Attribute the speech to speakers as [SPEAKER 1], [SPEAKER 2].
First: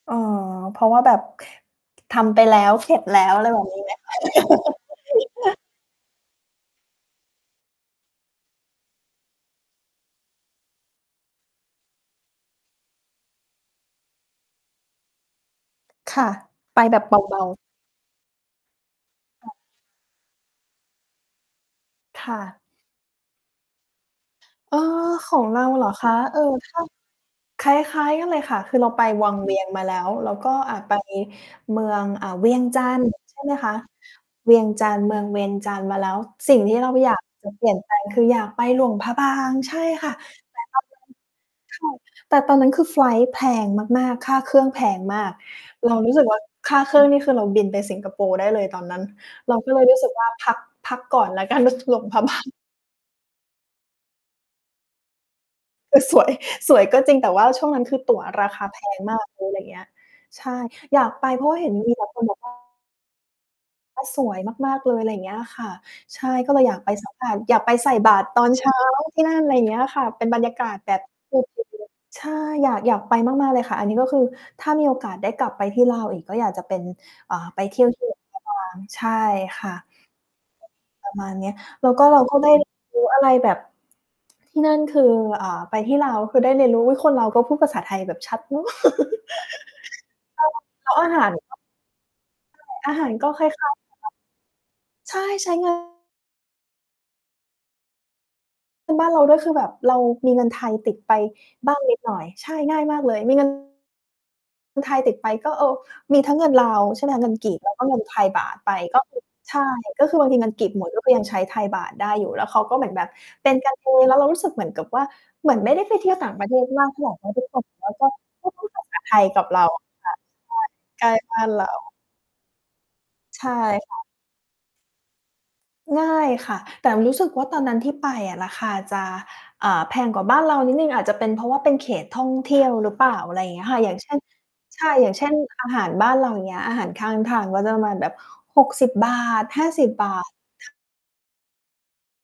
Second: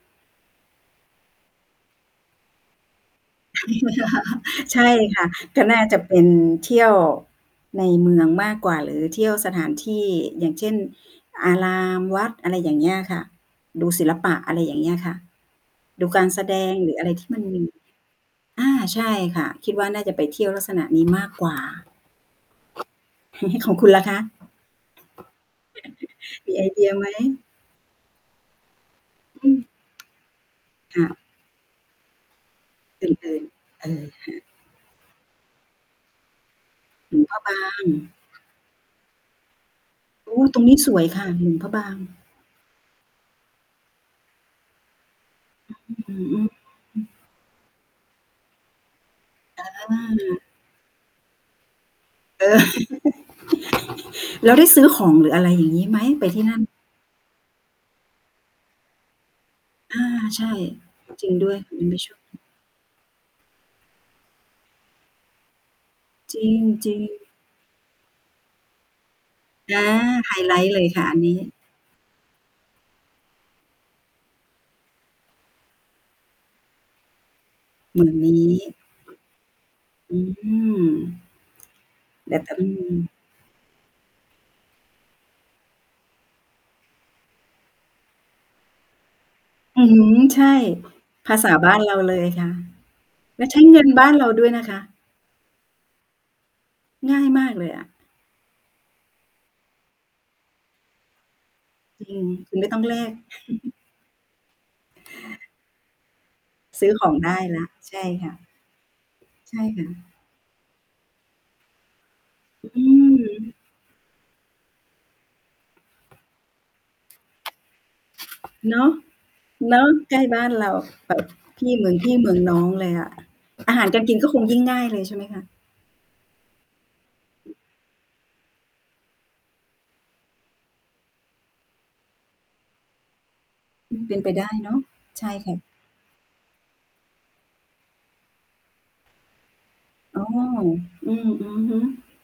[SPEAKER 1] อ๋อ เพราะว่าแบบ ทำไปแล้ว เสร็จแล้ว อะไรแบบนี้ไหมค
[SPEAKER 2] ใช่ค่ะ
[SPEAKER 1] ะ?
[SPEAKER 2] ก็น่าจะเป็นเที่ยวในเมืองมากกว่า หรือเที่ยวสถานที่ อย่างเช่น อาราม วัด อะไรอย่างเงี้ยค่ะ ดูศิลปะ อะไรอย่างเงี้ยค่ะ ดู
[SPEAKER 1] ค
[SPEAKER 2] ก
[SPEAKER 1] ่
[SPEAKER 2] า
[SPEAKER 1] ะ
[SPEAKER 2] รแสดง
[SPEAKER 1] ไป
[SPEAKER 2] หรื
[SPEAKER 1] แ
[SPEAKER 2] อ
[SPEAKER 1] บ
[SPEAKER 2] อะ
[SPEAKER 1] บ
[SPEAKER 2] ไร
[SPEAKER 1] เ
[SPEAKER 2] ที่
[SPEAKER 1] บ
[SPEAKER 2] มั
[SPEAKER 1] า
[SPEAKER 2] น
[SPEAKER 1] ๆ
[SPEAKER 2] มี อา ใช่ค่
[SPEAKER 1] ค
[SPEAKER 2] ะ
[SPEAKER 1] ่ะ
[SPEAKER 2] คิดว่าน่าจะไปเที่ยวลักษณะนี้ มากกว่า
[SPEAKER 1] ค่ะ
[SPEAKER 2] ของคุณล่ะคะ?
[SPEAKER 1] เออ ของเราเหรอคะ เอ่อ
[SPEAKER 2] มีไอ
[SPEAKER 1] ถ
[SPEAKER 2] เ
[SPEAKER 1] ้
[SPEAKER 2] ด
[SPEAKER 1] า
[SPEAKER 2] ียไหม?
[SPEAKER 1] คล้าย ๆ กันเลยค่ะ คือเราไปวัง
[SPEAKER 2] อ
[SPEAKER 1] เ
[SPEAKER 2] ื
[SPEAKER 1] วี
[SPEAKER 2] ม
[SPEAKER 1] ยงมาแล้ว แล้วก็ อ่า ไป
[SPEAKER 2] ค่ะ
[SPEAKER 1] เมือง อ่า เวียง จันทร์
[SPEAKER 2] เพลิ
[SPEAKER 1] ใช่
[SPEAKER 2] น
[SPEAKER 1] ไหมคะ
[SPEAKER 2] ๆ เออ ค่ะ
[SPEAKER 1] เวียงจันทร์ เมืองเวียงจันทร์มาแล้ว สิ่งที่เราอย
[SPEAKER 2] หล
[SPEAKER 1] า
[SPEAKER 2] ว
[SPEAKER 1] ก
[SPEAKER 2] ง พระ
[SPEAKER 1] จ
[SPEAKER 2] บ
[SPEAKER 1] ะเ
[SPEAKER 2] า
[SPEAKER 1] ปลี่ยน
[SPEAKER 2] ง
[SPEAKER 1] แปลง คือ อยากไปหลวงพระบาง ใช่ค่ะ
[SPEAKER 2] อุ๊ย
[SPEAKER 1] แต
[SPEAKER 2] ต
[SPEAKER 1] ่
[SPEAKER 2] รงน
[SPEAKER 1] เ
[SPEAKER 2] ี้
[SPEAKER 1] รา
[SPEAKER 2] ส
[SPEAKER 1] ยั
[SPEAKER 2] ว
[SPEAKER 1] ง
[SPEAKER 2] ยค่ะ หลวงพระ
[SPEAKER 1] ถ
[SPEAKER 2] บ
[SPEAKER 1] ู
[SPEAKER 2] าง
[SPEAKER 1] ก แต่ตอนนั้นคือไฟลต์แพงมาก ๆ ค่าเครื่องแพงมาก เราร
[SPEAKER 2] อ
[SPEAKER 1] ู้
[SPEAKER 2] ื
[SPEAKER 1] สึ
[SPEAKER 2] ม
[SPEAKER 1] ก
[SPEAKER 2] ๆ
[SPEAKER 1] ว่า
[SPEAKER 2] อ
[SPEAKER 1] ค่าเครื่
[SPEAKER 2] ื
[SPEAKER 1] อ
[SPEAKER 2] อ
[SPEAKER 1] งนี่คือเราบินไปสิงคโปร์ได้เลยตอนนั้น เรา
[SPEAKER 2] อ
[SPEAKER 1] ก็เลยรู้สึกว่า
[SPEAKER 2] า
[SPEAKER 1] พัก พักก่อนแล้วกัน ด หลวงพระ บา
[SPEAKER 2] เอ
[SPEAKER 1] ง
[SPEAKER 2] อ แล้วได้ซื้อของหรืออะไรอย่างงี้ไ
[SPEAKER 1] ค
[SPEAKER 2] หม?
[SPEAKER 1] ือส
[SPEAKER 2] ไป
[SPEAKER 1] วย
[SPEAKER 2] ที่นั่น
[SPEAKER 1] สวยก็จริง แต่ว่าช่วงนั้นคือตั๋วราคา แพง มาก เลย อะไรอย่างเงี้ย
[SPEAKER 2] อา ใ
[SPEAKER 1] ใ
[SPEAKER 2] ช
[SPEAKER 1] ช่
[SPEAKER 2] ่
[SPEAKER 1] อยาก
[SPEAKER 2] จ
[SPEAKER 1] ไ
[SPEAKER 2] ร
[SPEAKER 1] ป
[SPEAKER 2] ิง
[SPEAKER 1] เพร
[SPEAKER 2] ด
[SPEAKER 1] า
[SPEAKER 2] ้
[SPEAKER 1] ะ
[SPEAKER 2] วย
[SPEAKER 1] เห็น
[SPEAKER 2] ยัง
[SPEAKER 1] มี
[SPEAKER 2] ไม่
[SPEAKER 1] แต่
[SPEAKER 2] ชอ
[SPEAKER 1] ค
[SPEAKER 2] บ
[SPEAKER 1] นบอกว่า สวยมาก ๆ เลย อะไรอย่างเงี้ยค่ะ ใช่
[SPEAKER 2] จร
[SPEAKER 1] ก็เลยอยากไป
[SPEAKER 2] ิง
[SPEAKER 1] สัก
[SPEAKER 2] ๆ
[SPEAKER 1] วัน อยากไปใส่บาตรตอนเช้าที่นั่น อะไรอย่างเ
[SPEAKER 2] อ
[SPEAKER 1] งี้ย
[SPEAKER 2] า
[SPEAKER 1] ค่ะ เป็น
[SPEAKER 2] ไฮ
[SPEAKER 1] บรรย
[SPEAKER 2] ไ
[SPEAKER 1] า
[SPEAKER 2] ล
[SPEAKER 1] ก
[SPEAKER 2] ต
[SPEAKER 1] า
[SPEAKER 2] ์
[SPEAKER 1] ศ
[SPEAKER 2] เลย
[SPEAKER 1] แบ
[SPEAKER 2] ค
[SPEAKER 1] บ
[SPEAKER 2] ่ะอันนี้
[SPEAKER 1] [unintelligible] ใช่ อยาก อยากไปมาก ๆ เลยค่ะ อันนี้ก็คือถ้ามีโอกาสได้กลับไปที่ลาวอีก ก็อยากจะเป็น อ่า ไป เที่ยวท
[SPEAKER 2] หม
[SPEAKER 1] ี่
[SPEAKER 2] ื่
[SPEAKER 1] หล
[SPEAKER 2] น
[SPEAKER 1] วง
[SPEAKER 2] น
[SPEAKER 1] พร
[SPEAKER 2] ี
[SPEAKER 1] ะบ
[SPEAKER 2] ้
[SPEAKER 1] าง ใช่ค่ะ
[SPEAKER 2] อื
[SPEAKER 1] ประ
[SPEAKER 2] ม
[SPEAKER 1] มาณเนี้ย แล้วก็เรา
[SPEAKER 2] แ
[SPEAKER 1] ก
[SPEAKER 2] บ
[SPEAKER 1] ็
[SPEAKER 2] บ
[SPEAKER 1] ไม
[SPEAKER 2] ต
[SPEAKER 1] ่
[SPEAKER 2] ้องม
[SPEAKER 1] ร
[SPEAKER 2] ี
[SPEAKER 1] ู้อะไรแบบ ที่นั่นคือ อ่า ไปที่ลาว คือได้เรียนรู้ อุ๊ย คนลาวก็พูดภาษาไทยแบบชัดเนาะ
[SPEAKER 2] อืม
[SPEAKER 1] ใ
[SPEAKER 2] ใ
[SPEAKER 1] ช
[SPEAKER 2] ช
[SPEAKER 1] ่
[SPEAKER 2] ่
[SPEAKER 1] แล้วอาหา
[SPEAKER 2] ภ
[SPEAKER 1] ร
[SPEAKER 2] าษ
[SPEAKER 1] แบ
[SPEAKER 2] า
[SPEAKER 1] บ
[SPEAKER 2] บ้านเราเลยค่ะ
[SPEAKER 1] ใช่ อาหารก็
[SPEAKER 2] แ
[SPEAKER 1] ค
[SPEAKER 2] ล
[SPEAKER 1] ล
[SPEAKER 2] ้
[SPEAKER 1] ้า
[SPEAKER 2] ว
[SPEAKER 1] ย
[SPEAKER 2] ใช
[SPEAKER 1] ค
[SPEAKER 2] ้
[SPEAKER 1] ล้า
[SPEAKER 2] เ
[SPEAKER 1] ย
[SPEAKER 2] งิ
[SPEAKER 1] กั
[SPEAKER 2] น
[SPEAKER 1] นน
[SPEAKER 2] บ้านเราด้วยนะคะ
[SPEAKER 1] ะ ใช่ ใช้ เงิน
[SPEAKER 2] ง่ายมากเลยอะ
[SPEAKER 1] เป็นบ้านเราด้วย คือแบบเรามีเงินไทยติดไปบ้างนิด
[SPEAKER 2] จ
[SPEAKER 1] หน่
[SPEAKER 2] ริ
[SPEAKER 1] อ
[SPEAKER 2] ง
[SPEAKER 1] ย ใช
[SPEAKER 2] ค
[SPEAKER 1] ่
[SPEAKER 2] ือไม่
[SPEAKER 1] ง
[SPEAKER 2] ต
[SPEAKER 1] ่
[SPEAKER 2] ้
[SPEAKER 1] า
[SPEAKER 2] อ
[SPEAKER 1] ย
[SPEAKER 2] งแ
[SPEAKER 1] ม
[SPEAKER 2] ล
[SPEAKER 1] ากเ
[SPEAKER 2] ก
[SPEAKER 1] ลยมี เงิน ไทยติดไป ก็ เออ มีทั้งเงินลา
[SPEAKER 2] ซ
[SPEAKER 1] ว
[SPEAKER 2] ื้อ
[SPEAKER 1] ใช่
[SPEAKER 2] ข
[SPEAKER 1] ไห
[SPEAKER 2] อ
[SPEAKER 1] ม
[SPEAKER 2] ง
[SPEAKER 1] คะ เ
[SPEAKER 2] ไ
[SPEAKER 1] ง
[SPEAKER 2] ด
[SPEAKER 1] ิน
[SPEAKER 2] ้
[SPEAKER 1] กี
[SPEAKER 2] แ
[SPEAKER 1] บ
[SPEAKER 2] ล้
[SPEAKER 1] แ
[SPEAKER 2] ว
[SPEAKER 1] ล้วก็
[SPEAKER 2] ใ
[SPEAKER 1] เ
[SPEAKER 2] ช
[SPEAKER 1] งิน
[SPEAKER 2] ่
[SPEAKER 1] ไท
[SPEAKER 2] ค
[SPEAKER 1] ย
[SPEAKER 2] ่
[SPEAKER 1] บ
[SPEAKER 2] ะ
[SPEAKER 1] าทไป ก็คือ ใ
[SPEAKER 2] ใ
[SPEAKER 1] ช
[SPEAKER 2] ช
[SPEAKER 1] ่
[SPEAKER 2] ่ค่
[SPEAKER 1] ก็
[SPEAKER 2] ะ
[SPEAKER 1] คือบางทีเงินกีบหมด เราก็ยังใช้ไทยบาทได้อยู่ แล้วเขา
[SPEAKER 2] อ
[SPEAKER 1] ก็เ
[SPEAKER 2] ื
[SPEAKER 1] หมือนแบบเป็
[SPEAKER 2] ม
[SPEAKER 1] นกันเอง แล้วเรารู้สึกเหมือนกับว่า เหมือนไม่ได้ไปเที่ยวต่างประเทศมากเท่าไร เพราะทุกคน เหมือนว่าก็ ก็พูด
[SPEAKER 2] เน
[SPEAKER 1] ภา
[SPEAKER 2] าะ
[SPEAKER 1] ษา ไทยกับเรา
[SPEAKER 2] เนาะ
[SPEAKER 1] ค่
[SPEAKER 2] ใ
[SPEAKER 1] ะ
[SPEAKER 2] กล้บ้านเรา
[SPEAKER 1] ใช่
[SPEAKER 2] แบบ
[SPEAKER 1] ใกล้บ้าน เ
[SPEAKER 2] พ
[SPEAKER 1] ร
[SPEAKER 2] ี่ เมื
[SPEAKER 1] า
[SPEAKER 2] องพี่เมืองน้องเลยอะ
[SPEAKER 1] ใช่
[SPEAKER 2] อาหาร
[SPEAKER 1] ค่
[SPEAKER 2] กา
[SPEAKER 1] ะ
[SPEAKER 2] รกินก็คงยิ่งง่ายเลย ใช่ไหมคะ?
[SPEAKER 1] ง่ายค่ะ แต่รู้สึกว่าตอนนั้นที่ไปอะ ราคาจะ อ่า แพงกว่าบ้านเรานิดหนึ่ง อาจจะเป็นเพราะว่าเป็นเขตท่องเที่ยวหรือเปล่า อะไรอย่างเงี้ยค่ะ อย่
[SPEAKER 2] อ
[SPEAKER 1] า
[SPEAKER 2] ื
[SPEAKER 1] ง
[SPEAKER 2] ม
[SPEAKER 1] เช
[SPEAKER 2] เป
[SPEAKER 1] ่
[SPEAKER 2] ็
[SPEAKER 1] น
[SPEAKER 2] นไปได้เนาะ
[SPEAKER 1] ใช่ อย่าง
[SPEAKER 2] ใ
[SPEAKER 1] เช
[SPEAKER 2] ช
[SPEAKER 1] ่
[SPEAKER 2] ่
[SPEAKER 1] น
[SPEAKER 2] ค่
[SPEAKER 1] อ
[SPEAKER 2] ะ
[SPEAKER 1] าหารบ้านเราอย่างเงี้ย อาหารข้างทางก็จะประมาณแบบ ฿60 ห้าสิบบา
[SPEAKER 2] อ๋อ
[SPEAKER 1] ท ค่ะ
[SPEAKER 2] อือ อือฮึ